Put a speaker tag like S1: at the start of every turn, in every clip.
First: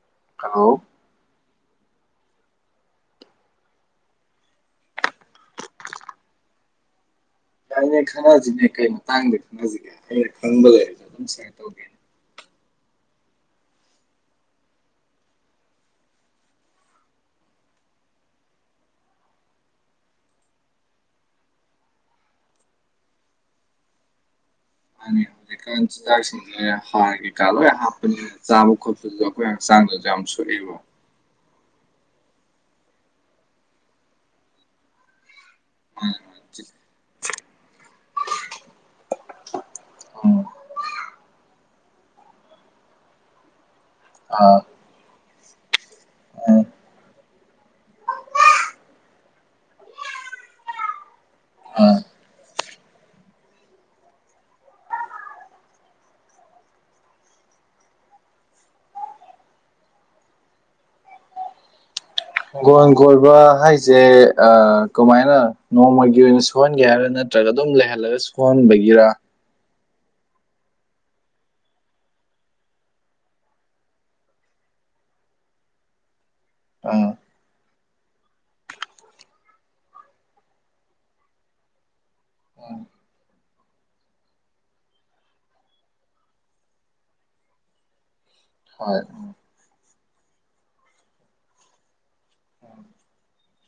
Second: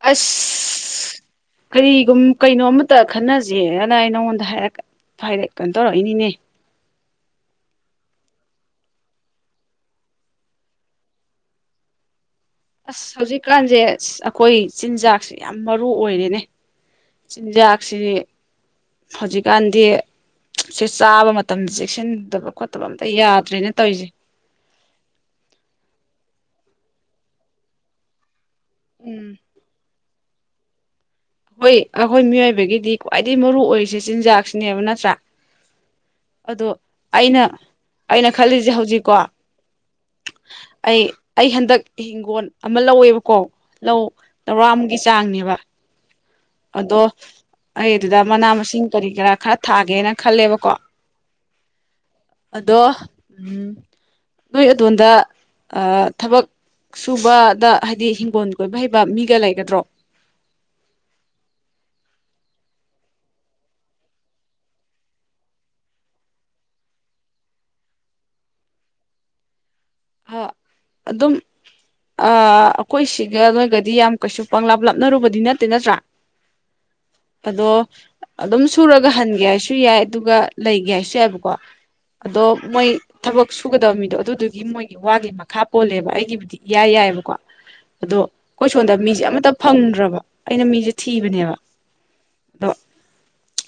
S1: ꯑꯁ
S2: ꯍꯜꯂꯣ
S1: ꯑ ꯀꯔꯤꯒꯨꯝ ꯀꯩꯅꯣ ꯑꯃꯇ ꯈꯟꯅꯁꯦꯅ ꯑꯩ ꯅꯪꯉꯣꯟꯗ ꯍꯥꯏꯔꯛꯀꯦ ꯐꯔꯦ ꯀꯩꯅꯣ ꯇꯧꯔꯛ ꯏꯅꯤꯅꯦ
S2: ꯌꯥꯅꯦ ꯈꯟꯅꯁꯤꯅꯦ ꯀꯩ ꯃꯇꯥꯡꯗ ꯈꯟꯅꯁꯤꯒꯦ ꯑꯩꯅ ꯈꯪꯕ ꯂꯩꯔꯁꯨ ꯑꯗꯨꯝꯌꯔ ꯇꯧꯒꯦ
S1: ꯑꯁ ꯍꯧꯖꯤꯛꯀꯥꯟꯁꯦ ꯑꯩꯈꯣꯏ ꯆꯤꯟꯖꯥꯛꯁꯦ ꯌꯥꯝ ꯃꯔꯨ ꯑꯣꯏꯔꯦꯅꯦ ꯆꯤꯟꯖꯥꯛꯁꯤ ꯍꯧꯖꯤꯛꯀꯥꯟꯗꯤ ꯁꯤ ꯆꯥꯕ ꯃꯇꯝ ꯆꯦꯛꯁꯤꯟꯗꯕ ꯈꯣꯠꯇꯕ ꯑꯝꯇ ꯌꯥꯗ꯭ꯔꯦꯅ ꯇꯧꯔꯤꯁꯦ
S2: ꯑ ꯍꯧꯖꯤꯛꯀꯥꯟ ꯆꯤꯟꯖꯥꯛꯁꯤꯡꯁꯦ ꯍꯥꯔ ꯀꯩꯀꯥ ꯂꯣꯏ ꯍꯥꯞꯄꯅꯤꯅ ꯆꯥꯕ ꯈꯣꯠꯄꯗꯨꯁꯨ
S1: ꯎꯝ
S2: ꯑꯩꯈꯣꯏ ꯍꯛꯆꯥꯡꯗꯁꯨ ꯌꯥꯝ ꯁꯣꯛꯑꯦꯕ
S1: ꯍꯣꯏ ꯑꯩꯈꯣꯏ ꯃꯤꯑꯣꯏꯕꯒꯤꯗꯤ ꯈ꯭ꯋꯥꯏꯗꯒꯤ ꯃꯔꯨ ꯑꯣꯏꯔꯤꯁꯦ ꯆꯤꯟꯖꯥꯛꯁꯤꯅꯦꯕ ꯅꯠꯇ꯭ꯔꯥ
S2: ꯍꯣꯏ
S1: ꯑꯗꯣ ꯑꯩꯅ ꯑꯩꯅ ꯈꯜꯂꯤꯁꯦ ꯍꯧꯖꯤꯛꯀꯣ
S2: ꯑ
S1: ꯑꯩ ꯑꯩ ꯍꯟꯗꯛ ꯏꯤꯡꯒꯣꯜ ꯑꯃ ꯂꯧꯋꯦꯕꯀꯣ ꯂꯧ ꯇꯔꯥꯃꯨꯛꯀꯤ ꯆꯥꯡꯅꯦꯕ
S2: ꯎꯝ
S1: ꯑꯗꯣ ꯑꯩ ꯑꯗꯨꯗ ꯃꯅꯥ ꯃꯁꯤꯡ ꯀꯔꯤ ꯀꯔꯥ ꯈꯔ ꯊꯥꯒꯦꯅ ꯈꯜꯂꯦꯕꯀꯣ
S2: ꯍ
S1: ꯑꯗꯣ ꯅꯣꯏ ꯑꯗꯣꯣꯟꯝꯗ ꯊꯕꯛ ꯁꯨꯕꯗ ꯍꯥꯏꯗꯤ ꯍꯤꯡꯒꯣꯜ ꯀꯣꯏꯕ ꯍꯩꯕ ꯃꯤꯒ ꯂꯩꯒꯗ꯭ꯔꯣ
S2: ꯀꯣꯟ ꯀꯣꯏꯕ ꯍꯥꯏꯁꯦ ꯀꯃꯥꯏꯅ ꯅꯣꯡꯃꯒꯤ ꯑꯣꯏꯅ ꯁꯍꯣꯟꯒꯦ ꯍꯥꯏꯔꯥ ꯅꯠꯇ꯭ꯔꯒ ꯑꯗꯨꯝ ꯂꯩꯍꯜꯂꯒ ꯁꯣꯟꯕꯒꯤꯔ
S1: ꯑ ꯑꯗꯨꯝ ꯑ ꯑꯩꯈꯣꯏ ꯁꯤꯒ ꯅꯣꯏꯒꯗꯤ ꯌꯥꯝ ꯀꯩꯁꯨ ꯄꯪꯂꯥꯞ ꯂꯥꯞꯅꯔꯨꯕꯗꯤ ꯅꯠꯇꯦ ꯅꯠꯇ꯭ꯔꯥ
S2: ꯑꯥ
S1: ꯑꯗꯣ ꯑꯗꯨꯝ ꯁꯨꯔꯒ ꯍꯟꯒꯦ ꯍꯥꯏꯁꯨ ꯌꯥꯏ ꯑꯗꯨꯒ ꯂꯩꯒꯦ ꯍꯥꯏꯁꯨ ꯌꯥꯏꯕꯀꯣ ꯑꯗꯣ ꯃꯣꯏ ꯊꯕꯛ ꯁꯨꯒꯗꯕ ꯃꯤꯗꯣ ꯑꯗꯨꯗꯨꯒꯤ ꯃꯣꯏ ꯋꯥꯒꯤ ꯃꯈꯥ ꯄꯣꯜꯂꯦꯕ ꯑꯩꯒꯤꯕꯨꯗꯤ ꯏꯌꯥꯏ ꯌꯥꯏꯑꯕꯀꯣ ꯑꯗꯣ ꯑꯩꯈꯣꯏ ꯁꯣꯝꯗ
S2: ꯍꯣꯏ
S1: ꯃꯤꯁꯦ ꯑꯃꯇ ꯐꯪꯗ꯭ꯔꯕꯣ ꯑꯩꯅ ꯃꯤꯁꯦ ꯊꯤꯕꯅꯦꯕ ꯑꯗꯣ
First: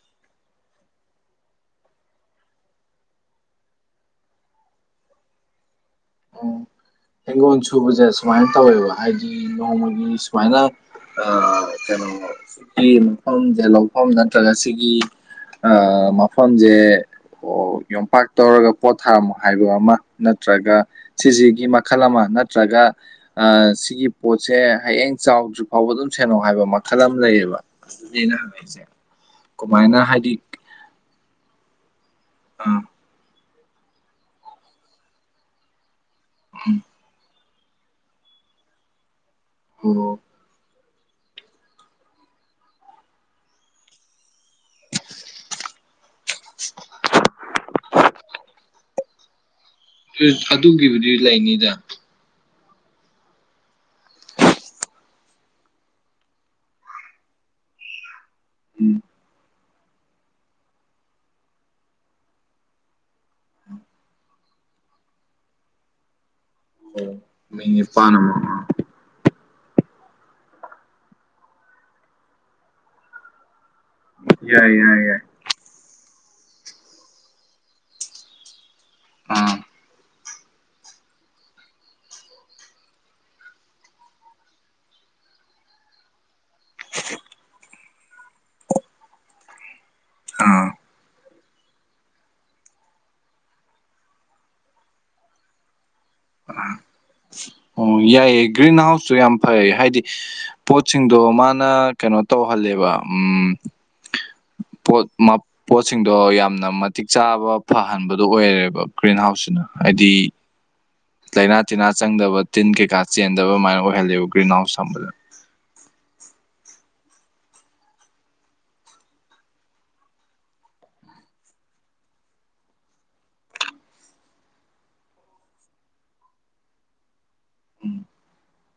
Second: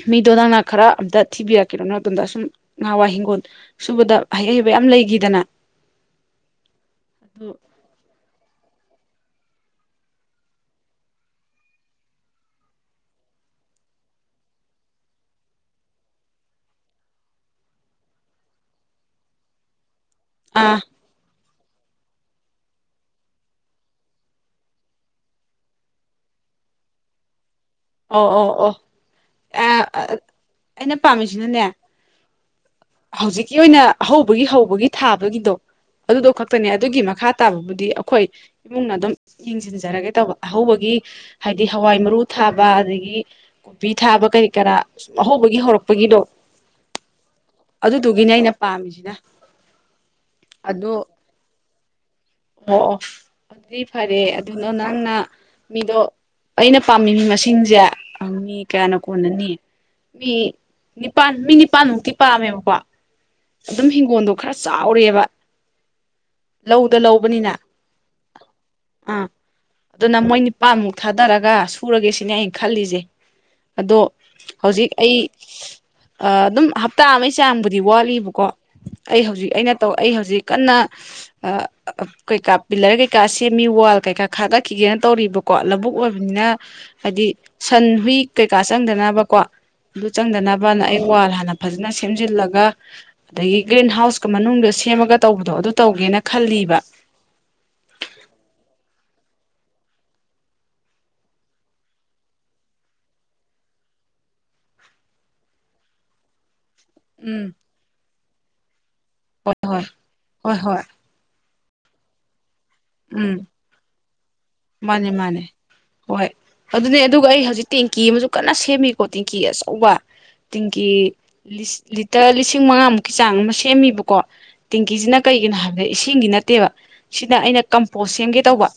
S1: ꯃꯤꯗꯣ ꯅꯪꯅ ꯈꯔ ꯑꯝꯇ ꯊꯤꯕꯤꯔꯛꯀꯦ ꯅꯣꯟꯗꯁꯨꯝ ꯉꯍꯥꯟꯋꯥꯏ ꯍꯤꯡꯒꯣꯜ ꯁꯨꯕꯗ ꯑꯍꯩ ꯍꯩꯕ ꯌꯥꯝ ꯂꯩꯈꯤꯗꯅ
S2: ꯎꯝ [inaudible] ꯁꯨꯕꯁꯦ ꯁꯨꯃꯥꯏꯅ ꯇꯧꯋꯦꯕ ꯍꯥꯏꯗꯤ ꯅꯣꯡꯃꯒꯤ ꯁꯨꯃꯥꯏꯅ ꯀꯩꯅꯣ ꯁꯤꯀꯤ ꯃꯐꯝꯁꯦ ꯂꯧꯐꯝ ꯅꯠꯇ꯭ꯔꯒ ꯁꯤꯒꯤ ꯑꯥ ꯃꯐꯝꯁꯦ ꯑꯣ ꯌꯣꯝꯄꯥꯛ ꯇꯧꯔꯒ ꯄꯣꯠ ꯊꯥꯔꯝꯃꯣ ꯍꯥꯏꯕ ꯑꯃ ꯅꯠꯇ꯭ꯔꯒ
S1: ꯑꯥ
S2: ꯁꯤꯁꯤꯒꯤ ꯃꯈꯜ ꯑꯃ ꯅꯠꯇ꯭ꯔꯒ ꯁꯤꯒꯤ ꯄꯣꯠꯁꯦ ꯍꯌꯦꯡ ꯆꯥꯎꯗ꯭ꯔꯤ ꯐꯥꯎꯕ ꯑꯗꯨꯝ ꯁꯦꯟꯅꯧ ꯍꯥꯏꯕ ꯃꯈꯜ ꯑꯃ ꯂꯩꯌꯦꯕ ꯑꯗꯨꯅꯦ
S1: ꯑꯣ
S2: ꯑꯩꯅ
S1: ꯑꯣ ꯑꯣ
S2: ꯍꯪꯉꯛꯏꯁꯦ ꯀꯃꯥꯏꯅ ꯍꯥꯏꯗꯤ
S1: ꯑꯩꯅ ꯄꯥꯝꯃꯤꯁꯤꯅꯅꯦ
S2: ꯎꯝ
S1: ꯍꯧꯖꯤꯛꯀꯤ ꯑꯣꯏꯅ ꯑꯍꯧꯕꯒꯤ ꯍꯧꯕꯒꯤ ꯊꯥꯕꯒꯤꯗꯣ ꯑꯗꯨꯗꯣ ꯈꯛꯇꯅꯦ
S2: ꯎꯝ
S1: ꯑꯗꯨꯒꯤ ꯃꯈꯥ ꯇꯥꯕꯕꯨꯗꯤ ꯑꯩꯈꯣꯏ ꯏꯃꯨꯡꯅ ꯑꯗꯨꯝ ꯌꯦꯡꯁꯤꯟꯖꯔꯒꯦ
S2: ꯑꯣ
S1: ꯇꯧꯕ ꯑꯍꯧꯕꯒꯤ ꯍꯥꯏꯗꯤ ꯍꯋꯥꯏ ꯃꯔꯨ ꯊꯥꯕ ꯑꯗꯒꯤ ꯀꯣꯕꯤ ꯊꯥꯕ ꯀꯔꯤ ꯀꯔꯥ ꯑꯍꯧꯕꯒꯤ ꯍꯧꯔꯛꯄꯒꯤꯗꯣ ꯑꯗꯨꯗꯨꯒꯤꯅꯦ ꯑꯩꯅ ꯄꯥꯝꯃꯤꯁꯤꯅ ꯑꯗꯣ
S2: ꯑꯗꯨꯒꯤꯕꯨꯗꯤ ꯂꯩꯅꯤꯗ
S1: ꯑꯣ ꯑꯣ ꯗꯤ ꯐꯔꯦ ꯑꯗꯨꯅ ꯅꯪꯅ ꯃꯤꯗꯣ ꯑꯩꯅ ꯄꯥꯝꯃꯤꯃꯤ ꯃꯁꯤꯡꯁꯦ ꯪ ꯃꯤ ꯀꯌꯥꯅ
S2: ꯎꯝ
S1: ꯀꯣꯟꯅꯅꯤ ꯃꯤ ꯅꯤꯄꯥꯟ ꯃꯤ ꯅꯤꯄꯥꯟꯃꯨꯛꯇꯤ ꯄꯥꯝꯃꯦꯕꯀꯣ ꯑꯗꯨꯝ ꯍꯤꯡꯒꯣꯜꯗꯣ ꯈꯔ ꯆꯥꯎꯔꯦꯕ
S2: ꯑꯣ
S1: ꯂꯧ
S2: ꯃꯤ ꯅꯤꯄꯥꯜ
S1: ꯑꯥ ꯑꯗꯨꯅ ꯃꯣꯏ ꯅꯤꯄꯥꯥꯟꯃꯨꯛ ꯊꯥꯗꯔꯒ ꯁꯨꯔꯒꯦ ꯁꯤꯅꯦ ꯑꯩꯅ ꯈꯜꯂꯤꯁꯦ ꯑꯗꯣ
S2: ꯌꯥꯏ
S1: ꯍꯧꯖꯤꯛ
S2: ꯌꯥꯏ ꯌꯥꯏ
S1: ꯑꯩ ꯑꯗꯨꯝ ꯍꯞꯇꯥ ꯑꯃꯒꯤ ꯆꯥꯡꯕꯨꯗꯤ ꯋꯥꯠꯂꯤꯕꯀꯣ ꯑꯩ ꯍꯧꯖꯤꯛ
S2: ꯎꯝ
S1: ꯑꯩꯅ ꯇꯧ ꯑꯩ ꯍꯧꯖꯤꯛ ꯀꯟꯅ ꯀꯩꯀꯥ ꯄꯤꯂꯔ ꯀꯩꯀꯥ ꯁꯦꯝꯃꯤ ꯋꯥꯜ ꯀꯩꯀꯥ ꯈꯥꯗꯛꯈꯤꯒꯦꯅ ꯇꯧꯔꯤꯕꯀꯣ ꯂꯧꯕꯨꯛ ꯑꯣꯏꯕꯅꯤꯅ ꯍꯥꯏꯗꯤ ꯁꯟ ꯍꯨꯏ ꯀꯩꯀꯥ ꯆꯪꯗꯅꯕꯀꯣ ꯑꯗꯨ
S2: ꯑꯥ
S1: ꯆꯪꯗꯅꯕꯅ ꯑꯩ ꯋꯥꯜ ꯍꯥꯟꯅ ꯐꯖꯅ ꯁꯦꯝꯖꯤꯜꯂꯒ ꯑꯗꯒꯤ ꯒ꯭ꯔꯤꯟ ꯍꯥꯎꯁꯀ ꯃꯅꯨꯡꯗ ꯁꯦꯝꯃꯒ ꯇꯧꯕꯗꯣ ꯑꯗꯨ ꯇꯧꯒꯦꯅ ꯈꯜꯂꯤꯕ
S2: ꯑꯣ ꯌꯥꯏꯑꯦ ꯒ꯭ꯔꯤꯟ ꯍꯥꯎꯁꯀ ꯁꯨ ꯌꯥꯝ ꯐꯩ ꯍꯥꯏꯗꯤ ꯄꯣꯠꯁꯤꯡꯗꯣ ꯃꯥꯅ ꯀꯩꯅꯣ ꯇꯧꯍꯜꯂꯦꯕ ꯎꯝ
S1: [inaudible]
S2: ꯄꯣꯠ ꯄꯣꯠꯁꯤꯡꯗꯣ ꯌꯥꯝꯅ ꯃꯠ ꯃꯇꯤꯛ ꯆꯥꯕ
S1: ꯎꯝ
S2: ꯐꯍꯟꯕꯗꯣ ꯑꯣꯏꯔꯦꯕ ꯒ꯭ꯔꯤꯟ
S1: ꯍꯣꯏ
S2: ꯍꯥꯎꯁꯁꯤꯅ
S1: ꯍꯣꯏ
S2: ꯍꯥꯏꯗꯤ
S1: ꯍꯣꯏ ꯍꯣꯏ
S2: ꯂꯥꯏꯅꯥ ꯇꯤꯟꯅꯥ ꯆꯪꯗꯕ ꯇꯤꯟ ꯀꯩꯀꯥ
S1: ꯎꯝ
S2: ꯆꯦꯟꯗꯕ ꯑꯗꯨꯃꯥꯏꯅ ꯑꯣꯏꯍꯂꯦꯕ ꯒ꯭ꯔꯤꯟ ꯍꯥꯎꯁ ꯊꯝꯕꯗ
S1: ꯃꯥꯅꯦ ꯃꯥꯅꯦ ꯍꯣꯏ ꯑꯗꯨꯅꯦ ꯑꯗꯨꯒ ꯑꯩ ꯍꯧꯖꯤꯛ ꯇꯦꯡꯀꯤ ꯑꯃꯁꯨ ꯀꯟꯅ ꯁꯦꯝꯃꯤꯀꯣ ꯇꯦꯡꯀꯤ ꯑꯆꯧꯕ ꯇꯤꯡꯀꯤ ꯂꯤꯇꯔ ꯂꯤꯁꯤꯡ ꯃꯉꯥꯃꯨꯛꯀꯤ ꯆꯥꯡ ꯑꯃ ꯁꯦꯝꯃꯤꯕꯀꯣ ꯇꯤꯡꯀꯤꯁꯤꯅ ꯀꯩꯒꯤꯅꯣ ꯍꯥꯏꯕꯗ ꯏꯁꯤꯡꯒꯤ ꯅꯠꯇꯦꯕ ꯁꯤꯅ ꯑꯩꯅ ꯀꯝꯄꯣꯁ ꯁꯦꯝꯒꯦ ꯇꯧꯕ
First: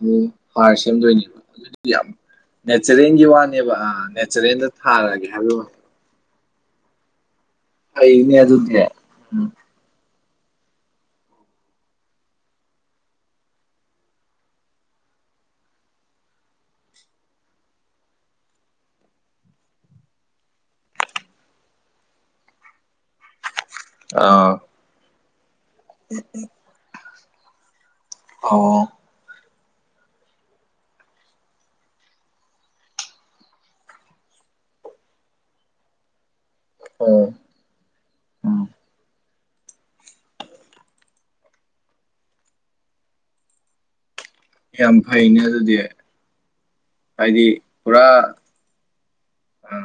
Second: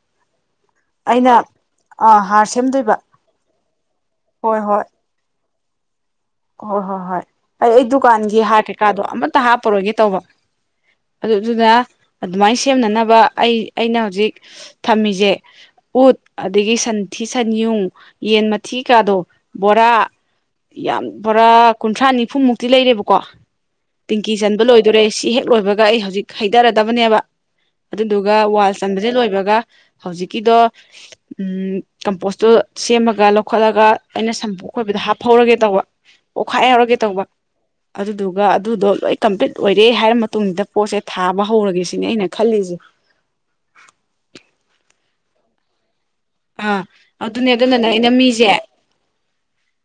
S2: ꯎꯝ ꯍꯥꯔ
S1: ꯑꯩꯅ
S2: ꯁꯦꯝꯗꯣꯏꯅꯦꯕ ꯑꯗꯨꯗꯤ ꯌꯥꯝ
S1: ꯑꯥ ꯍꯥꯔ ꯁꯦꯝꯗꯣꯏꯕ
S2: ꯅꯦꯆꯔꯦꯜꯒꯤ ꯋꯥꯅꯦꯕ ꯑꯥ
S1: ꯍꯣꯏ
S2: ꯅꯦꯆꯔꯦꯜꯗ
S1: ꯍꯣꯏ
S2: ꯊꯥꯔꯒꯦ ꯍꯥꯏꯕꯒꯤ ꯋꯥꯅꯤ
S1: ꯍꯣꯏ ꯍꯣꯏ ꯍꯣꯏ ꯑꯩ ꯑꯩ
S2: ꯐꯩꯅꯦ
S1: ꯗꯨꯀꯥꯟꯒꯤ ꯍꯥꯔ
S2: ꯑꯗꯨꯗꯤ
S1: ꯀꯩꯀꯥꯗꯣ ꯑꯃꯇ
S2: ꯎꯝ
S1: ꯍꯥꯞꯄꯔꯣꯏꯒꯦ ꯇꯧꯕ ꯑꯗꯨꯗꯨꯅ ꯑꯗꯨꯃꯥꯏꯅ ꯁꯦꯝꯅꯅꯕ ꯑꯩ ꯑꯩꯅ ꯍꯧꯖꯤꯛ ꯊꯝꯃꯤꯁꯦ ꯎꯠ ꯑꯗꯒꯤ ꯁꯟꯊꯤ ꯁꯟꯌꯨꯡ ꯌꯦꯟ ꯃꯊꯤ ꯀꯥꯗꯣ ꯕꯣꯔꯥ ꯌꯥꯝ ꯕꯣꯔꯥ ꯀꯨꯟꯊ꯭ꯔꯥ ꯅꯤꯐꯨꯃꯨꯛꯇꯤ ꯂꯩꯔꯦꯕꯀꯣ ꯇꯤꯡꯀꯤ
S2: ꯑꯥ
S1: ꯆꯟꯕ ꯂꯣꯏꯗꯣꯔꯦ ꯁꯤ ꯍꯦꯛ ꯂꯣꯏꯕ ꯑꯩ ꯍꯧꯖꯤꯛ ꯍꯩꯊꯔꯗꯕꯅꯦꯕ ꯑꯗꯨꯗꯨꯒ ꯋꯥꯜ
S2: ꯑꯣ
S1: ꯆꯟꯕꯁꯦ ꯂꯣꯏꯕꯒ ꯍꯧꯖꯤꯛꯀꯤꯗꯣ ꯎꯝ ꯀꯝꯄꯣꯁꯇꯨ ꯁꯦꯝꯃꯒ ꯂꯧꯈꯠꯂꯒ ꯑꯩꯅ ꯁꯝꯄꯣꯠ ꯈꯣꯏꯕꯗ ꯍꯥꯞꯐꯧꯔꯒꯦ ꯇꯧꯕ ꯑꯣꯈꯥꯏ ꯍꯨꯔꯒꯦ ꯇꯧꯕ
S2: ꯑꯣ
S1: ꯑꯗꯨꯗꯨꯒ
S2: ꯎꯝ
S1: ꯑꯗꯨꯗꯣ ꯂꯣꯏ ꯀꯝꯄ꯭ꯂꯤꯠ ꯑꯣꯏꯔꯦ ꯍꯥꯏꯔ ꯃꯇꯨꯡꯗ ꯄꯣꯠꯁꯦ ꯊꯥꯕ ꯍꯧꯔꯒꯦ ꯁꯤꯅꯤ ꯑꯩꯅ ꯈꯜꯂꯤꯁꯦ
S2: ꯌꯥꯝ ꯐꯩꯅꯦ ꯑꯗꯨꯗꯤ
S1: ꯑꯥ
S2: ꯍꯥꯏꯗꯤ
S1: ꯑꯗꯨꯅꯦ ꯑꯗꯨꯅꯅꯦ
S2: ꯄꯨꯔꯥ
S1: ꯑꯩꯅ ꯃꯤꯁꯦ
S2: ꯑ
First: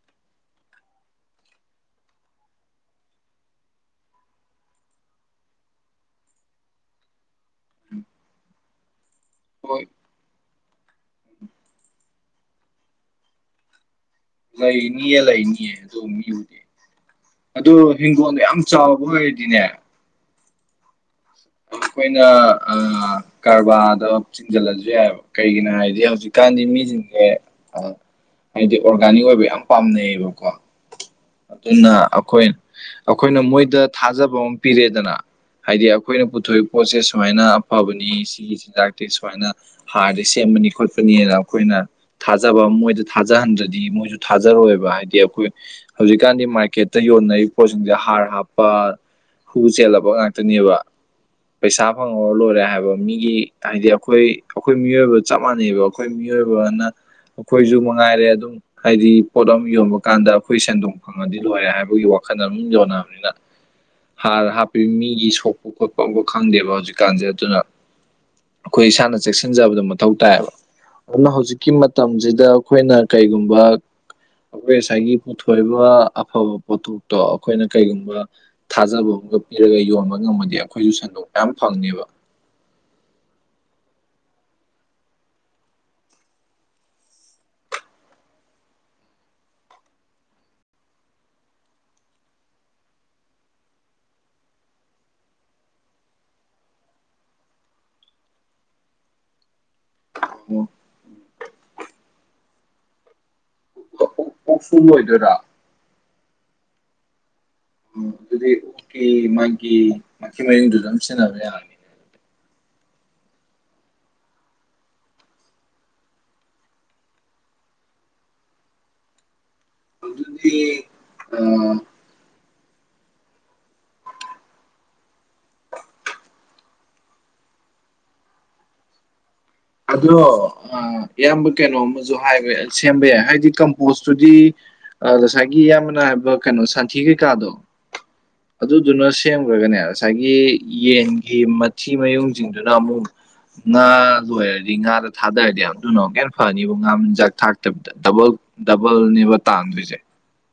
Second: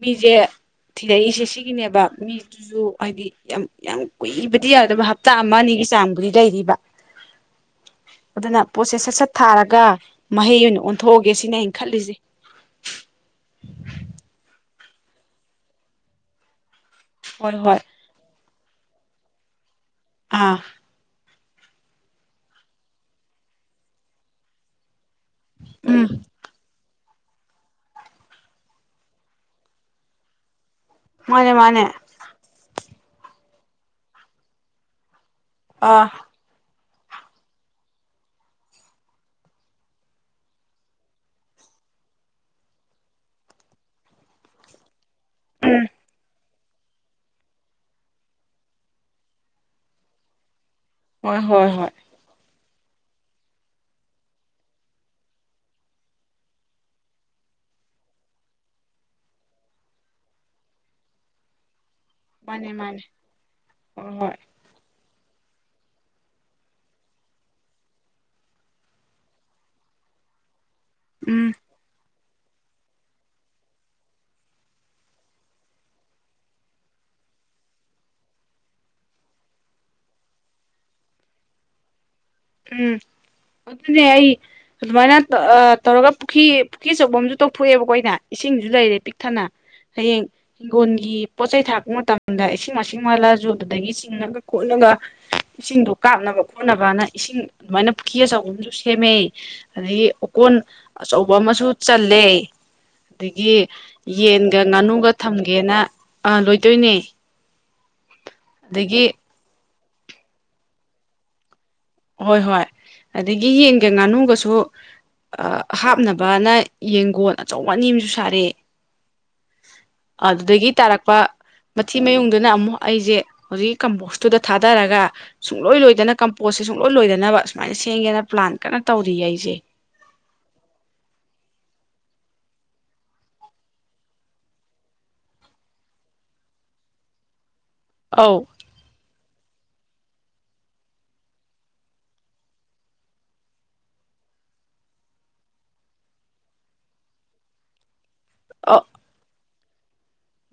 S1: ꯃꯤꯁꯦ ꯊꯤꯔꯛꯏꯁꯦ ꯁꯤꯒꯤꯅꯦꯕ ꯃꯤ꯫ ꯑꯗꯨ ꯍꯥꯏꯗꯤ ꯌꯥꯝ ꯌꯥꯝ ꯀꯨꯏꯕꯗꯤ ꯌꯥꯎꯗꯕ ꯍꯞꯇꯥ ꯑꯃ ꯑꯅꯤꯒꯤ ꯆꯥꯡꯕꯨꯗꯤ ꯂꯩꯔꯤꯕ꯫ ꯑꯗꯨꯅ ꯄꯣꯠꯁꯦ ꯁꯠ ꯁꯠ ꯊꯥꯔꯒ
S2: ꯍꯣꯏ
S1: ꯃꯍꯩ ꯑꯣꯏꯅ ꯑꯣꯟꯊꯣꯛꯑꯒꯦ ꯁꯤꯅ ꯑꯩꯅ ꯈꯂꯤꯁꯦ꯫
S2: ꯂꯩꯅꯤꯌꯦ ꯂꯩꯅꯤꯌꯦ ꯑꯗꯨꯝꯌꯨꯒꯤ
S1: ꯍꯣꯏ
S2: ꯑꯗꯨ꯫
S1: ꯍꯣꯏ
S2: ꯍꯤꯡꯒꯣꯜꯗꯣ ꯌꯥꯝ ꯆꯥꯎꯕ ꯑꯣꯏꯔꯗꯤꯅꯦ꯫
S1: ꯑꯥ꯫
S2: ꯑꯩꯈꯣꯏꯅ ꯑꯥ ꯀꯔꯕꯥꯔꯗ ꯆꯤꯡꯁꯤꯜꯂꯁꯨ ꯌꯥꯏꯑꯕ꯫ ꯀꯩꯒꯤꯅꯣ ꯍꯥꯏꯔꯗꯤ
S1: ꯎꯝ
S2: ꯍꯧꯖꯤꯛꯀꯥꯟꯗꯤ ꯃꯤꯁꯤꯡꯁꯦ ꯑ ꯍꯥꯏꯗꯤ ꯑꯣꯔꯒꯥꯅꯤꯛ ꯑꯣꯏꯕ ꯌꯥꯝ ꯄꯥꯝꯅꯩꯌꯦꯕꯀꯣ꯫
S1: ꯃꯥꯅꯦ ꯃꯥꯅꯦ
S2: ꯑꯗꯨꯅ ꯑꯩꯈꯣꯏ ꯑꯩꯈꯣꯏꯅ ꯃꯣꯏꯗ ꯊꯥꯖꯕ ꯑꯃ ꯄꯤꯔꯦꯗꯅ꯫ ꯍꯥꯏꯗꯤ
S1: ꯑꯥ
S2: ꯑꯩꯈꯣꯏꯅ ꯄꯨꯊꯣꯛꯏꯕ ꯄꯣꯠꯁꯦ ꯁꯨꯃꯥꯏꯅ ꯑꯐꯕꯅꯤ ꯁꯤꯒꯤ ꯆꯤꯟꯖꯥꯛꯇꯤ ꯁꯨꯃꯥꯏꯅ꯫ ꯍꯥꯔꯗꯤ ꯁꯦꯝꯕꯅꯤ ꯈꯣꯠꯄꯅꯤꯅ ꯑꯩꯈꯣꯏꯅ꯫ ꯊꯥꯖꯕ ꯃꯣꯏꯗ ꯊꯥꯖꯍꯟꯗ꯭ꯔꯗꯤ ꯃꯣꯏꯁꯨ ꯊꯥꯖꯔꯣꯏꯕ ꯍꯥꯏꯗꯤ ꯑꯩꯈꯣꯏ꯫
S1: ꯎꯝ
S2: ꯈꯪꯗꯦ ꯃꯥꯔꯀꯦꯠꯇ ꯌꯣꯟꯅꯔꯤꯕ ꯄꯣꯠꯁꯤꯡꯁꯦ ꯍꯥꯔ ꯍꯥꯞꯄ ꯍꯨ ꯆꯦꯜꯂꯕ ꯉꯥꯛꯇꯅꯦꯕ꯫
S1: ꯍꯣꯏ ꯍꯣꯏ ꯍꯣꯏ
S2: ꯄꯩꯁꯥ ꯐꯡ ꯑꯣ ꯂꯣꯏꯔꯦ ꯍꯥꯏꯕ ꯃꯤꯒꯤ ꯍꯥꯏꯗꯤ ꯑꯩꯈꯣꯏ ꯑꯩꯈꯣꯏ ꯃꯤꯑꯣꯏꯕ ꯆꯞ ꯃꯥꯟꯅꯩꯕ ꯑꯩꯈꯣꯏ ꯃꯤꯑꯣꯏꯕꯅ ꯑꯩꯈꯣꯏꯁꯨ ꯃꯉꯥꯏꯔꯦ ꯑꯗꯨꯝ ꯍꯥꯏꯗꯤ ꯄꯣꯠ ꯑꯃ ꯌꯣꯟꯕ ꯀꯥꯟꯗ ꯑꯩꯈꯣꯏ ꯁꯦꯟꯗꯣꯡ ꯐꯪꯉꯗꯤ ꯂꯣꯏꯔꯦ ꯍꯥꯏꯕꯒꯤ ꯋꯥꯈꯜꯗ ꯑꯗꯨꯝ
S1: ꯃꯥꯅꯦ ꯃꯥꯅꯦ
S2: ꯌꯣꯟꯅꯕꯅꯤꯅ
S1: ꯍꯣꯏ ꯍꯣꯏ
S2: ꯍꯥꯔ ꯍꯥꯞ ꯃꯤꯒꯤ ꯁꯣꯛꯄ ꯈꯣꯠꯄ ꯑꯨꯕ ꯈꯪꯗꯦꯕ ꯍꯧꯖꯤꯛꯀꯥꯟꯁꯦ ꯑꯗꯨꯅ ꯑꯩꯈꯣꯏ ꯏꯁꯥꯅ ꯆꯦꯛꯁꯤꯟꯖꯕꯗꯣ ꯃꯊꯧ ꯇꯥꯏꯕ꯫ ꯑꯗꯨ
S1: ꯎꯝ
S2: ꯍꯧꯖꯤꯛꯀꯤ ꯃꯇꯝꯁꯤꯗ ꯑꯩꯈꯣꯏꯅ ꯀꯩꯒꯨꯝꯕ ꯑꯩꯈꯣꯏ ꯉꯁꯥꯏꯒꯤ꯫ ꯄꯨꯊꯣꯏꯕ ꯑꯐꯕ ꯄꯣꯊꯣꯛꯇꯣ ꯑꯩꯈꯣꯏꯅ ꯀꯩꯒꯨꯝꯕ ꯊꯥꯖꯕ ꯑꯃꯝꯒ ꯄꯤꯔꯒ ꯌꯣꯟꯕ ꯉꯝꯃꯗꯤ ꯑꯩꯈꯣꯏꯁꯨ ꯁꯟꯗꯣꯛ ꯃꯌꯥꯝ ꯐꯪꯅꯦꯕ꯫
S1: ꯎꯝ ꯑꯗꯨꯅꯦ ꯑꯩꯏ ꯑꯗꯨꯃꯥꯏꯅ ꯇꯧꯔꯒ ꯄꯨꯈ꯭ꯔꯤ ꯄꯨꯈ꯭ꯔꯤ ꯑꯆꯧꯕ ꯑꯝꯁꯨ ꯇꯧꯊꯣꯛꯑꯦꯕꯀꯣ ꯑꯩꯅ꯫ ꯏꯁꯤꯡꯁꯨ ꯂꯩꯔꯦ ꯄꯤꯛ ꯊꯅ ꯍꯌꯦꯡ ꯍꯤꯡꯒꯣꯜꯒꯤ ꯄꯣꯠꯆꯩ ꯊꯥꯛꯔꯄ ꯃꯇꯝꯗ ꯏꯁꯤꯡ ꯃꯥꯏꯁꯤꯡ ꯋꯥꯠꯂꯁꯨ ꯑꯗꯨꯗꯒꯤ ꯆꯤꯡꯉꯒ ꯈꯣꯠꯂꯒ꯫ ꯏꯁꯤꯡꯗꯣ ꯀꯥꯞꯅꯕ ꯈꯣꯠꯅꯕꯅ꯫ ꯏꯁꯤꯡ ꯑꯗꯨꯃꯥꯏꯅ ꯄꯨ꯭ꯈꯤ ꯑꯆꯧꯕ ꯑꯃꯁꯨ ꯁꯦꯝꯃꯦ ꯑꯗꯒꯤ ꯑꯣꯀꯣꯟ ꯑ ꯑꯆꯧꯕ ꯑꯃꯁꯨ ꯆꯜꯂꯦ ꯑꯗꯒꯤ꯫ ꯌꯦꯟꯒ
S2: ꯑꯣꯛꯁꯨ
S1: ꯉꯥꯅꯨꯒ
S2: ꯂꯣꯏꯗꯣꯏꯔꯥ
S1: ꯊꯝꯒꯦꯅ ꯑ ꯂꯣꯏꯗꯣꯏꯅꯦ꯫
S2: ꯑꯗꯨꯗꯤ ꯀꯤ
S1: ꯑꯗꯒꯤ
S2: ꯃꯥꯒꯤ ꯃꯥꯊꯤ ꯃꯌꯨꯝꯗꯨ ꯑꯗꯨꯝ ꯁꯤꯖꯤꯟꯅꯕ ꯌꯥꯔ
S1: ꯍꯣꯏ ꯍꯣꯏ ꯑꯗꯒꯤ ꯌꯦꯟꯒꯦ ꯉꯥꯅꯨꯒꯁꯨ꯫ ꯑ ꯍꯥꯞꯅꯕꯅ ꯌꯦꯡꯒꯣꯟ ꯑꯆꯧ ꯑꯅꯤ ꯑꯃꯁꯨ ꯁꯥꯔꯦ꯫
S2: ꯑꯗꯨꯗꯤ
S1: ꯑꯗꯨꯗꯒꯤ ꯇꯥꯔꯛꯄ ꯃ
S2: ꯑꯥ
S1: ꯃꯊꯤ ꯃꯌꯨꯡꯗꯨꯅ ꯑꯃꯨꯛ ꯑꯩꯁꯦ ꯍꯧꯖꯤꯛꯀꯤ ꯀꯝꯄꯣꯁꯇꯨꯗ ꯊꯥꯗꯔꯒ ꯁꯨꯡꯂꯣꯏ ꯂꯣꯏꯗꯅ ꯀꯝꯄꯣꯁ ꯁꯨꯡꯂꯣꯏ ꯂꯣꯏꯗꯅꯕ ꯁꯨꯃꯥꯏꯅ ꯁꯦꯡꯒꯦꯅ ꯄ꯭ꯂꯥꯟ ꯀꯟꯅ ꯇꯧꯔꯤꯌꯦ ꯑꯩꯁꯦ꯫
S2: ꯑꯗꯣ ꯑꯥ ꯏꯌꯥꯝꯕ ꯀꯩꯅꯣꯝꯃꯁꯨ ꯍꯥꯏꯕ ꯁꯦꯝꯕ ꯌꯥꯏ ꯍꯥꯏꯗꯤ ꯀꯝꯄꯣꯁꯇꯨꯗꯤ ꯉꯁꯥꯏꯒꯤ ꯏꯌꯥꯝꯕꯅ ꯍꯥꯏꯕ ꯀꯩꯅꯣ ꯁꯟꯊꯤ ꯀꯩꯀꯥꯗꯣ꯫
S1: ꯑꯧ
S2: ꯑꯗꯨꯗꯨꯅ ꯁꯦꯝꯈ꯭ꯔꯒꯅꯦ ꯉꯁꯥꯏꯒꯤ ꯌꯦꯟꯒꯤ ꯃꯊꯤ ꯃꯌꯨꯡꯁꯤꯡꯗꯨꯅ ꯑꯃꯨꯛ꯫ ꯉꯥ ꯂꯣꯏꯔꯗꯤ ꯉꯥꯗ ꯊꯥꯗꯔꯗꯤ ꯌꯝꯊꯨꯅ ꯃꯌꯝ ꯐꯅꯤꯕ ꯉꯥ ꯃꯆꯤꯟꯖꯥꯛ ꯊꯥꯛ [unintelligible] ꯗꯕꯜ ꯗꯕꯜꯅꯦꯕ ꯇꯥꯡꯗꯣꯏꯁꯦ꯫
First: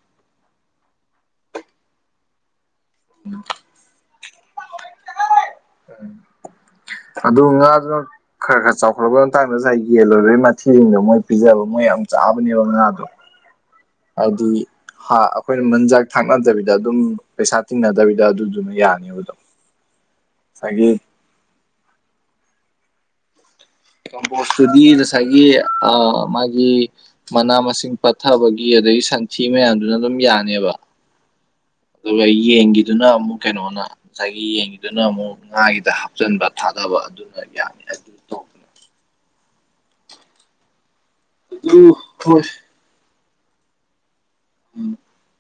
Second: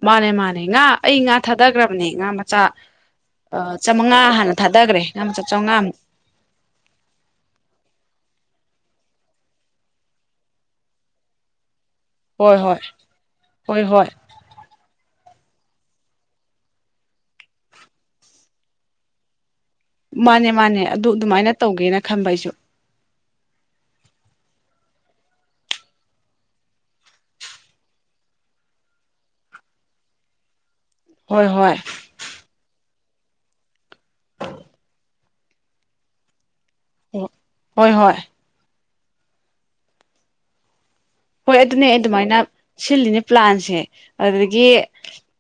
S1: ꯃꯥꯅꯦ ꯃꯥꯅꯦ ꯉꯥ ꯑꯩ ꯉꯥ ꯊꯥꯗꯈ꯭ꯔꯕꯅꯦ ꯉꯥ ꯃꯆꯥ꯫ ꯑ ꯆꯥꯃꯉꯥ ꯍꯥꯟꯅ ꯊꯥꯗꯈ꯭ꯔꯦ ꯉꯥ ꯃꯆꯥ ꯆꯥꯝꯃꯉꯥꯃꯨꯛ꯫
S2: ꯑꯗꯨ ꯉꯥꯗꯨꯅ꯫ ꯈꯔ ꯈꯔ ꯆꯥꯎꯈꯠꯂꯄꯩ ꯃꯇꯥꯡꯗ ꯉꯁꯥꯏ ꯌꯦꯜꯂꯣꯏꯕꯩ ꯃꯊꯤꯁꯤꯡꯗꯣ ꯃꯣꯏ ꯄꯤꯖꯕ ꯃꯣꯏ ꯌꯥꯝ
S1: ꯍꯣꯏ
S2: ꯆꯥꯕꯅꯦꯕ
S1: ꯍꯣꯏ
S2: ꯉꯥꯗꯣ
S1: ꯍꯣꯏ ꯍꯣꯏ
S2: ꯍꯥꯏꯗꯤ ꯍꯥ ꯑꯩꯈꯣꯏꯅ ꯃꯖꯥꯛ ꯊꯥꯛꯅꯗꯕꯤꯗ ꯑꯗꯨꯝ ꯄꯩꯁꯥ ꯇꯤꯡꯅꯗꯕꯤꯗ ꯑꯗꯨꯗꯨꯅ ꯌꯥꯅꯦꯕ ꯑꯗꯣꯝ꯫
S1: ꯃꯥꯅꯦ ꯃꯥꯅꯦ ꯑꯗꯨ ꯑꯗꯨꯃꯥꯏꯅ ꯇꯧꯒꯦꯅ ꯈꯟꯕ ꯑꯩꯁꯨ꯫
S2: ꯀꯝꯄꯣꯁꯇꯨꯗꯤ ꯉꯁꯥꯏꯒꯤ ꯑ ꯃꯥꯒꯤ ꯃꯅꯥ ꯃꯁꯤꯡ ꯄꯠꯊꯕꯒꯤ ꯑꯗꯒꯤ ꯁꯟꯊꯤ ꯃꯌꯥꯝꯗꯨꯅ ꯑꯗꯨꯝ ꯌꯥꯅꯦꯕ
S1: ꯍꯣꯏ ꯍꯣꯏ
S2: ꯑꯗꯨꯒ ꯌꯦꯟꯒꯤꯗꯨꯅ ꯑꯃꯨꯛ ꯀꯩꯅꯣꯅ ꯉꯁꯥꯏꯒꯤ ꯌꯦꯟꯒꯤꯗꯨꯅ ꯑꯃꯨꯛ ꯉꯥꯒꯤꯗ ꯍꯥꯞꯆꯟꯕ ꯊꯥꯗꯕ ꯑꯗꯨꯅ ꯌꯥꯅꯤ
S1: ꯍꯣꯏ
S2: ꯑꯗꯨ꯫
S1: ꯍꯣꯏ
S2: ꯇꯧꯕꯅꯦ
S1: ꯍꯣꯏ ꯑꯗꯨꯅꯦ
S2: ꯑꯗꯨ
S1: ꯑꯗꯨꯃꯥꯏꯅ
S2: ꯍꯣꯏ
S1: ꯁꯤꯜꯂꯤꯅꯦ ꯄ꯭ꯂꯥꯟꯁꯦ ꯑꯗꯨꯗꯒꯤ꯫
S2: ꯎꯝ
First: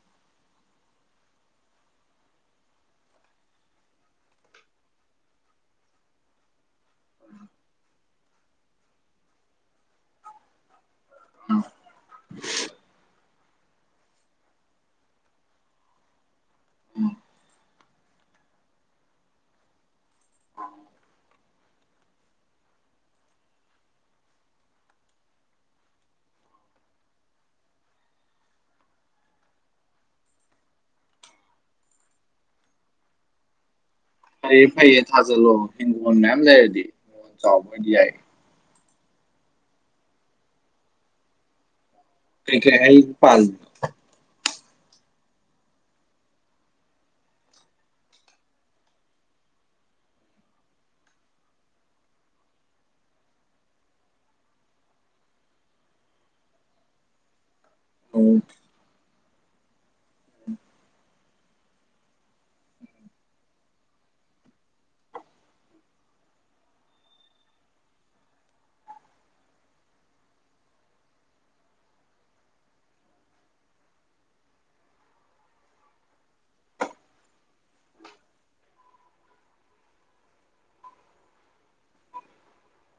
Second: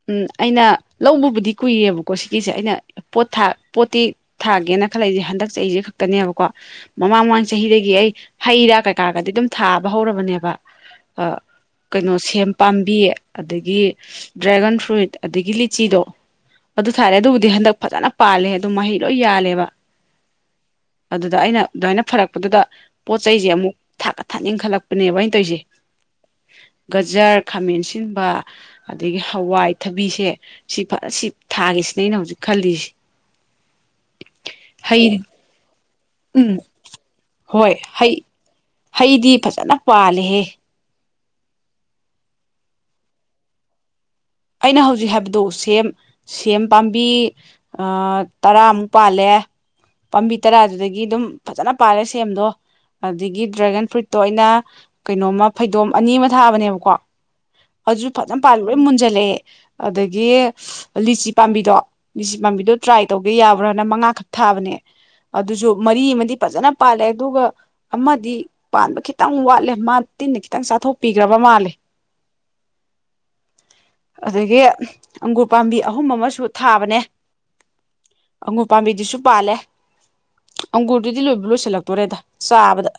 S1: ꯎꯝ ꯑꯩꯅ ꯂꯧꯕꯕꯨꯗꯤ ꯀꯨꯏꯌꯦꯕꯀꯣ ꯁꯤꯒꯤꯁꯦ ꯑꯩꯅ ꯎꯝ꯫ ꯄꯣꯠ ꯄꯣꯠꯇꯤ ꯊꯥꯒꯦꯅ ꯈꯜꯂꯛꯏꯁꯦ ꯍꯟꯗꯛ ꯆꯍꯤ ꯁꯦ ꯈꯛꯇꯅꯦꯕꯀꯣ꯫ ꯃꯃꯥꯡ ꯃꯃꯥꯡ ꯆꯍꯤꯗꯒꯤ ꯑꯩ ꯍꯩꯔꯥ ꯀꯩꯀꯥꯒꯗꯤ ꯑꯗꯨꯝ ꯊꯥꯕ ꯍꯧꯔꯕꯅꯦꯕ꯫ ꯑ
S2: ꯎꯝ
S1: ꯀꯩꯅꯣ ꯁꯦꯝ ꯄꯥꯝꯕꯤ ꯑꯗꯒꯤ ꯗ꯭ꯔꯦꯒꯟ ꯐ꯭ꯔꯨꯏꯠ ꯑꯗꯒꯤ ꯂꯤꯆꯤꯗꯣ ꯑꯗꯨ
S2: ꯎꯝ
S1: ꯊꯥꯔꯦ ꯑꯗꯨꯕꯨꯗꯤ ꯍꯟꯗꯛ ꯐꯖꯅ ꯄꯥꯜꯂꯦ ꯑꯗꯨꯝ ꯃꯍꯩ ꯂꯣꯏ ꯌꯥꯜꯂꯦꯕ ꯑꯗꯨꯗ ꯑꯩꯅ꯫ ꯑꯗꯨꯃꯥꯏꯅ ꯐꯔꯛꯄꯗꯨꯗ ꯄꯣꯠ ꯆꯩꯁꯦ ꯑꯃꯨꯛ ꯊꯥꯛꯀ ꯊꯥꯛꯅꯤꯡꯟꯈꯠꯂꯛꯄꯅꯦꯕ ꯑꯩꯅ ꯇꯧꯔꯤꯁꯦ꯫ ꯒꯖꯔ ꯈꯥꯃꯦꯟ ꯁꯤꯟꯕ꯫ ꯑꯗꯒꯤ ꯍꯋꯥꯏ ꯊꯕꯤꯁꯦ ꯁꯤ ꯐ ꯁꯤ ꯊꯥꯒꯦꯁꯤꯅꯦ ꯑꯩꯅ ꯍꯧꯖꯤꯛ ꯈꯜꯂꯤꯁꯤ꯫ [inaudible]
S2: ꯐꯩꯌꯦ ꯐꯩꯌꯦ ꯊꯥꯖꯜꯂꯣ ꯍꯤꯡꯒꯣꯜ ꯃꯌꯥꯝ
S1: ꯎꯝ
S2: ꯂꯩꯔꯗꯤ ꯍꯤꯡꯒꯣꯜ ꯆꯥꯎꯕ
S1: ꯍꯣꯏ
S2: ꯑꯣꯢꯗꯤ
S1: ꯍꯩ
S2: ꯌꯥꯏꯌꯦ꯫
S1: ꯍꯩꯗꯤ ꯐꯖꯅ ꯄꯥꯜꯂꯦꯍꯦ꯫
S2: ꯀꯩ ꯀꯩ ꯍꯥꯏ ꯄꯥꯜ꯫
S1: ꯑꯩꯅ ꯍꯧꯖꯤꯛ ꯍꯥꯏꯕꯗꯣ ꯁꯦꯝ ꯁꯦꯝ ꯄꯥꯝꯕꯤ ꯇꯔꯥꯃꯨꯛ ꯄꯥꯜꯂꯦ ꯄꯥꯝꯕꯤ ꯇꯔꯥꯗꯨꯗꯒꯤ ꯑꯗꯨꯝ ꯐꯖꯅ ꯄꯥꯜꯂꯦ ꯁꯦꯝꯗꯣ ꯑꯗꯒꯤ ꯗ꯭ꯔꯦꯒꯟ ꯐ꯭ꯔꯨꯏꯠꯇꯣ ꯑꯩꯅ ꯀꯩꯅꯣꯝꯃ ꯐꯩꯗꯣꯝ ꯑꯅꯤ ꯑꯃ ꯊꯥꯕꯅꯦꯕꯀꯣ ꯑꯗꯨꯁꯨ ꯐꯖꯅ ꯄꯥꯜ ꯂꯣꯏ ꯃꯨꯟꯖꯜ ꯂꯦ ꯑꯗꯒꯤ ꯂꯤꯆꯤ ꯄꯥꯝꯕꯤꯗꯣ ꯂꯤꯆꯤ ꯄꯥꯝꯕꯤꯗꯣ ꯇ꯭ꯔꯥꯏ ꯇꯧꯒꯦ ꯌꯥꯕ꯭ꯔꯥꯅ ꯃꯉꯥꯈꯛ ꯊꯥꯕꯅꯦ ꯑꯗꯨꯁꯨ ꯃꯔꯤ ꯑꯃꯗꯤ ꯐꯖꯅ ꯄꯥꯜꯂꯦ ꯑꯗꯨꯒ ꯑꯃꯗꯤ ꯄꯥꯟꯕ ꯈꯤꯇꯪ ꯋꯥꯠꯂꯦ ꯃꯥ ꯇꯤꯟꯅ ꯈꯤꯇꯪ ꯆꯥꯊꯣꯛꯄꯤꯈ꯭ꯔꯕ ꯃꯥꯜꯂꯦ ꯑꯗꯒꯤ ꯑꯪꯒꯨꯔ ꯄꯥꯝꯕꯤ ꯑꯍꯨꯝ ꯑꯃꯁꯨ ꯊꯥꯕꯅꯦ ꯑꯉꯨ ꯄꯥꯝꯕꯤꯗꯨꯁꯨ ꯄꯥꯜꯂꯦ ꯑꯪꯒꯨꯔꯗꯨꯗꯤ ꯂꯣꯏꯗꯤ ꯂꯣꯏꯁꯤꯜꯂꯛꯇꯣꯔꯦꯗ ꯆꯥꯕꯗ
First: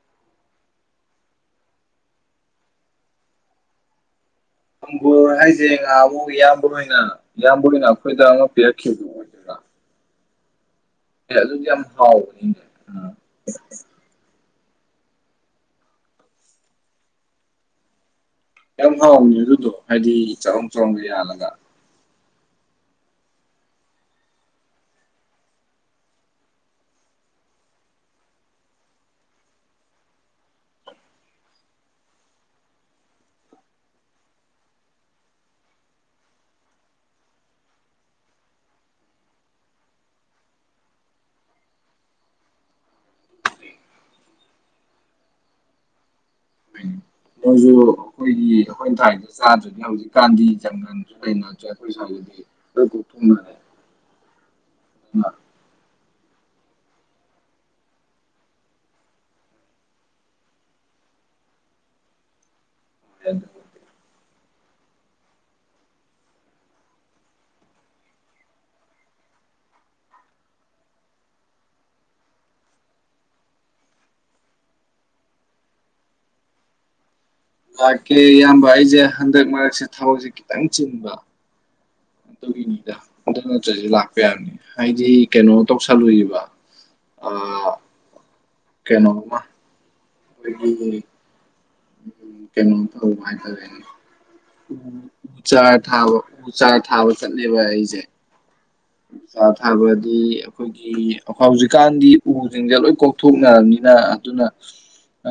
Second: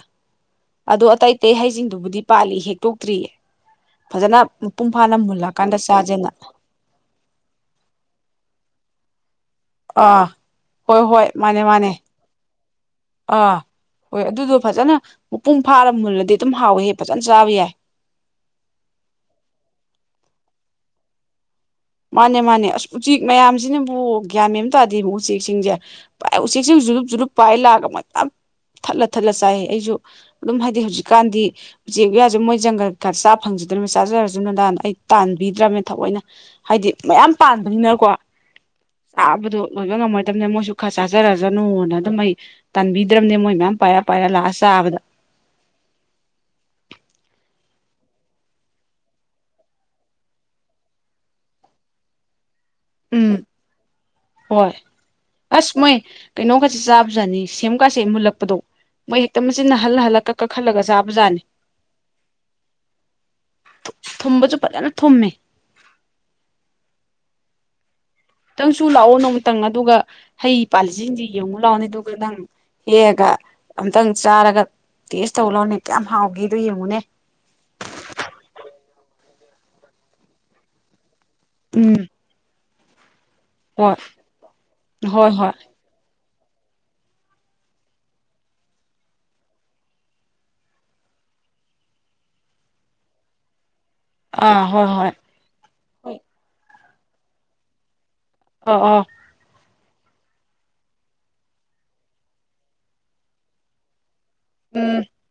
S1: ꯑꯗꯣ ꯑꯇꯩ ꯑꯇꯩ ꯍꯩꯁꯤꯡꯗꯨꯕꯨꯗꯤ ꯄꯥꯜꯂꯤ ꯍꯦꯛꯇꯣꯛꯇ꯭ꯔꯤꯌꯦ ꯐꯖꯅ ꯃꯄꯨꯡ ꯐꯥꯅ
S2: ꯑꯪꯒꯨꯔ ꯍꯥꯏꯁꯦ
S1: ꯃꯨꯜꯂꯀꯥꯟꯗ
S2: ꯉꯍꯥ ꯑꯃꯨꯛ
S1: ꯆꯥꯖꯦꯅ
S2: ꯏꯌꯥꯝꯕ ꯑꯣꯏꯅ ꯏꯌꯥꯝꯕ ꯑꯣꯏꯅ ꯑꯩꯈꯣꯏꯗ ꯑꯃ ꯄꯤꯔꯛꯈꯤꯕꯣ
S1: ꯑ ꯍꯣꯏ ꯍꯣꯏ
S2: ꯑꯦ
S1: ꯃꯥꯅꯦ
S2: ꯑꯗꯨꯗꯤ ꯌꯥꯝ
S1: ꯃꯥꯅꯦ
S2: ꯍꯥꯎꯕꯅꯤꯅꯦ ꯎꯝ
S1: ꯑ ꯍꯣꯏ ꯑꯗꯨꯗꯣ ꯐꯖꯅ ꯃꯄꯨꯡ ꯐꯥꯔ ꯃꯨꯜꯂꯗꯤ ꯑꯗꯨꯝ ꯍꯥꯎꯋꯦ ꯍꯦꯛ ꯐꯖꯅ ꯆꯥꯕ ꯌꯥꯏ
S2: ꯌꯥꯝ ꯍꯥꯎꯅꯤ ꯑꯗꯨꯗꯣ ꯍꯥꯏꯗꯤ ꯆꯧꯔꯝ ꯆꯧꯔꯝꯒ ꯌꯥꯜꯂꯒ
S1: ꯃꯥꯅꯦ ꯃꯥꯅꯦ ꯑꯁ ꯎꯆꯦꯛ ꯃꯌꯥꯝꯁꯤꯅꯕꯨ ꯒ꯭ꯌꯥꯟꯃꯦꯕ ꯇꯥꯗꯦ ꯎꯆꯦꯛꯁꯤꯡꯁꯦ ꯄꯥꯏ ꯎꯆꯦꯛꯁꯤ ꯖꯨꯨꯔꯨꯞ ꯖꯨꯔꯂꯨꯞ ꯄꯥꯏ ꯂꯥꯛꯑꯒ ꯃ ꯊꯠꯂ ꯊꯠꯂ ꯆꯥꯏ ꯑꯩꯁꯨ ꯑꯗꯨꯝ ꯍꯥꯏꯗꯤ ꯍꯧꯖꯤꯛꯀꯥꯟꯗꯤ ꯎꯆꯦꯛ ꯎꯌꯥꯖ ꯃꯣꯏ ꯖꯪꯒꯜꯒ ꯆꯥ ꯐꯪꯖꯗ꯭ꯔꯕ ꯆꯥꯖꯔꯖꯅꯨꯗꯅ ꯑꯩ ꯇꯥꯟꯕꯤꯗ꯭ꯔꯕꯅꯦ ꯊꯑꯣꯏꯅ ꯍꯥꯏꯗꯤ ꯃꯌꯥꯝ ꯄꯥꯟꯕꯅꯤꯅꯀꯣ ꯆꯥꯕꯗꯣ ꯂꯣꯏꯕ ꯉꯝꯃꯣꯏꯗꯕꯅꯤꯅ ꯃꯣꯏꯁꯨ ꯈꯔ ꯆꯥꯖꯔꯖꯅꯣꯅ ꯑꯗꯨꯝ ꯑꯩ ꯇꯥꯟꯕꯤꯗ꯭ꯔꯕꯅꯦ ꯃꯣꯏ ꯃꯌꯥꯝ ꯄꯥꯏꯔ ꯄꯥꯏꯔ ꯂꯥꯛꯑ ꯆꯥꯕꯗ
S2: ꯑꯗꯨꯁꯨ ꯑꯩꯈꯣꯏꯒꯤ ꯑꯩꯈꯣꯏꯅ ꯊꯥꯏꯗꯨ ꯆꯥꯗ꯭ꯔꯗꯤ ꯍꯧꯖꯤꯛꯀꯥꯟꯗꯤ ꯆꯪꯒꯅꯤ ꯆ
S1: ꯎꯝ ꯍꯣꯏ ꯑꯁ ꯃꯣꯏ ꯀꯩꯅꯣꯒꯖꯦ ꯆꯥꯕꯖꯥꯠꯅꯤ ꯁꯦꯝꯀꯥꯁꯦ ꯃꯨꯜꯂꯛꯄꯗꯣ ꯃꯣꯏ ꯍꯦꯛꯇ ꯃꯆꯤꯟꯅ ꯍꯜꯂ ꯍꯜꯂ ꯀꯛ ꯀꯛ ꯍꯜꯂꯒ ꯆꯥꯕꯖꯥꯠꯅꯤ
S2: [unintelligible]
S1: ꯊꯨꯝꯕꯁꯨ ꯐꯖꯅ ꯊꯨꯝꯃꯦ ꯇꯪꯁꯨ ꯂꯥꯛꯑꯣ ꯅꯣꯡꯃꯤꯇꯪ ꯑꯗꯨꯒ ꯍꯩ ꯄꯥꯜꯂꯤꯖꯤꯡꯖꯤ ꯌꯦꯡꯉꯨ ꯂꯥꯛꯑꯣꯅꯦ ꯑꯗꯨꯒ ꯅꯪ ꯍꯦꯛꯑꯒ ꯑꯝꯇꯪ ꯆꯥꯔꯒ ꯇꯦꯁ ꯇꯧ ꯂꯥꯎꯅꯦ ꯀꯌꯥꯝ ꯍꯥꯎꯒꯦꯗ ꯌꯦꯡꯉꯨꯅꯦ
S2: ꯂꯥꯛꯀꯦ ꯏꯌꯥꯝꯕ ꯑꯩꯖꯦ ꯍꯟꯗꯛ ꯃꯔꯛꯁꯦ ꯊꯕꯛꯁꯦ ꯈꯤꯇꯪ ꯆꯤꯟꯕ
S1: ꯎꯝ
S2: ꯑꯗꯨꯒꯤꯅꯤꯗ ꯑꯗꯨ ꯅꯠꯇ꯭ꯔꯗꯤ
S1: ꯍꯣꯏ
S2: ꯂꯥꯛꯄ ꯌꯥꯔꯅꯤ ꯍꯥꯏꯗꯤ
S1: ꯍꯣꯏ ꯍꯣꯏ
S2: ꯀꯩꯅꯣ ꯇꯧ ꯁꯜ ꯂꯣꯏꯕ ꯑ ꯀꯩꯅꯣꯃ [inaudible] ꯎꯝ ꯀꯩꯅꯣ ꯇ ꯍꯥꯏ ꯇꯔ
S1: ꯑꯥ ꯍꯣꯏ ꯍꯣꯏ
S2: ꯆꯥꯔ ꯊꯥꯕ ꯎ ꯆꯥꯔ ꯊꯥꯕ ꯆꯠꯂꯦꯕ ꯑꯩꯖꯦ
S1: ꯑ ꯑꯣ
S2: ꯆꯥ ꯊꯕꯗꯤ ꯑꯩꯈꯣꯏ ꯑꯩꯈꯣꯏꯒꯤ ꯍꯧꯖꯤꯛꯀꯥꯟꯗꯤ ꯎꯖꯤꯡꯁꯦ ꯂꯣꯏ ꯀꯣꯛꯊꯣꯛꯅꯔꯕꯅꯤꯅ ꯑꯗꯨꯅ
S1: ꯎꯝ
S2: ꯑ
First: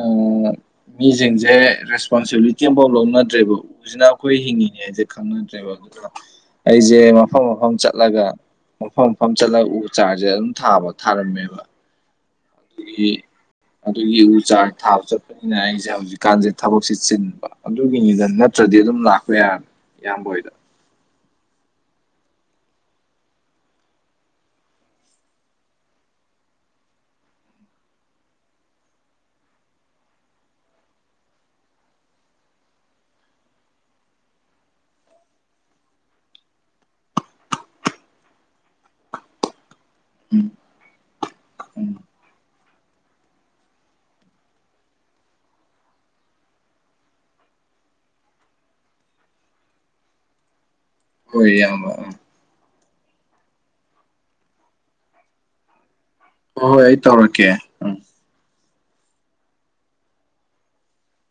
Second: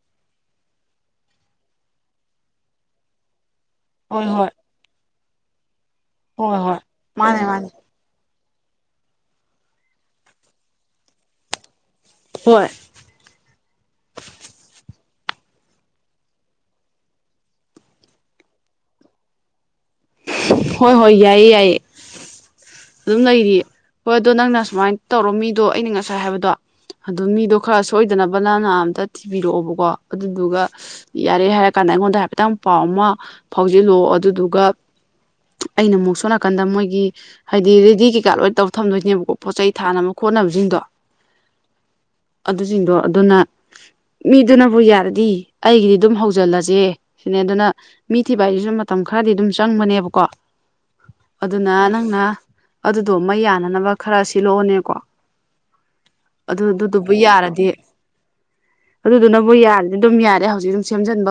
S2: ꯃꯤꯖꯤꯡꯁꯦ ꯔꯦꯁꯄꯣꯟꯁꯤꯕꯤꯂꯤꯇꯤ ꯑꯝꯐꯥꯎ ꯂꯧꯅꯠꯇꯗ꯭ꯔꯦꯕ ꯎꯖꯤꯅ
S1: ꯍꯣꯏ
S2: ꯑꯩꯈꯣꯏ
S1: ꯍꯣꯏ
S2: ꯍꯤꯡꯉꯤ ꯌꯦꯖꯦ ꯈꯪꯅꯗ꯭ꯔꯦꯕ ꯑꯗꯨꯒ
S1: ꯍꯣꯏ ꯍꯣꯏ
S2: ꯑꯩꯖꯦ
S1: ꯃꯥꯅꯦ
S2: ꯃꯐꯝ
S1: ꯃꯥꯅꯦ
S2: ꯃꯐꯝ ꯆꯠꯂꯒ ꯃꯐꯝ ꯃꯐꯝ ꯆꯠꯂꯒ ꯎ ꯆꯥꯔꯖꯦ ꯑꯗꯨꯝ ꯊꯥꯕ ꯊꯥꯔꯝꯃꯦꯕ
S1: ꯍꯣꯏ
S2: ꯑꯗꯒꯤ ꯑꯗꯨꯒꯤ ꯎ ꯆꯥꯔ ꯊꯥꯕ ꯆꯠꯄ ꯑꯩꯅ ꯍꯥꯏꯖꯦ ꯍꯧꯖꯤꯛꯀꯥꯟꯖꯦ ꯊꯕꯛꯁꯦ ꯆꯤꯟꯕ ꯑꯗꯨꯒꯤꯅꯤꯗ ꯅꯠꯇ꯭ꯔꯗꯤ ꯑꯗꯨꯝ ꯂꯥꯛꯄ ꯌꯥꯔ ꯌꯥꯝꯕ ꯍꯣꯏꯗ
S1: ꯍꯣꯏ ꯍꯣꯏ ꯌꯥꯏꯌꯦ ꯌꯥꯏꯌꯦ ꯑꯗꯨꯝ ꯂꯩꯔꯤ ꯍꯣꯏ ꯑꯗꯣ ꯅꯪꯅ ꯁꯨꯃꯥꯏ ꯇꯧꯔꯣ ꯃꯤꯗꯣ ꯑꯩꯅ ꯉꯁꯥꯏ ꯍꯥꯏꯕꯗꯣ ꯑꯗꯨ ꯃꯤꯗꯣ ꯈꯔ ꯁꯣꯏꯗꯅꯕ ꯅꯪꯅ ꯑꯝꯇ ꯊꯤꯕꯤꯔꯛꯑꯣꯕꯀꯣ ꯑꯗꯨꯗꯨꯒ ꯌꯥꯔꯦ ꯍꯥꯏꯔ ꯀꯥꯟꯗ ꯑꯩꯉꯣꯟꯗ ꯍꯥꯏꯐꯦꯠꯇꯪ ꯄꯥꯎ ꯑꯃ ꯐꯥꯎꯖꯤꯜꯂꯑꯣ ꯑꯗꯨꯗꯨꯒ ꯑꯩꯅ ꯑꯃꯨꯛ ꯁꯣꯅꯥꯀꯟꯗ ꯃꯣꯏꯒꯤ ꯍꯥꯏꯗꯤ ꯔꯦꯗꯤ ꯀꯩꯀꯥ ꯂꯣꯏꯅ ꯇꯧ ꯊꯝꯗꯣꯏꯅꯦꯕꯀꯣ ꯄꯣꯠ ꯆꯩ ꯊꯥꯅ
S2: ꯎꯝ
S1: ꯈꯣꯠꯅꯕꯖꯤꯡꯗꯣ
S2: ꯎꯝ
S1: ꯑꯗꯨꯖꯤꯡꯗꯣ ꯑꯗꯨꯅ ꯃꯤꯗꯨꯅꯕꯨ ꯌꯥꯔꯗꯤ ꯑꯩꯒꯤꯗꯤ ꯑꯗꯨꯝ ꯍꯧꯖꯜꯂꯖꯦ ꯁꯤꯅꯦ ꯑꯗꯨꯅ ꯃꯤ ꯊꯤꯕ ꯍꯥꯏꯖꯤꯖꯨ ꯃꯇꯝ ꯈꯔꯗꯤ ꯑꯗꯨꯝ ꯆꯪꯕꯅꯦꯕꯀꯣ
S2: ꯍꯣꯏ
S1: ꯑꯗꯨꯅ
S2: ꯏꯌꯥꯝꯕ ꯎꯝ
S1: ꯅꯪꯅ ꯑꯗꯨꯗꯣ ꯃ ꯌꯥꯅꯅꯕ ꯈꯔ ꯁꯤꯜꯂꯛꯑꯣꯅꯦꯀꯣ ꯑꯗꯨ
S2: ꯍꯣꯏ ꯍꯣꯏ ꯑꯩ
S1: ꯑꯗꯨꯗꯨꯕꯨ
S2: ꯇꯧꯔꯛꯀꯦ
S1: ꯌꯥꯔꯗꯤ
S2: ꯎꯝ
S1: ꯑꯗꯨꯗꯨꯅꯕꯨ ꯌꯥꯔꯗꯤ ꯑꯗꯨꯝ ꯌꯥꯔꯦ ꯍꯧꯖꯤꯛ ꯑꯗꯨꯝ ꯁꯦꯝꯖꯟꯕ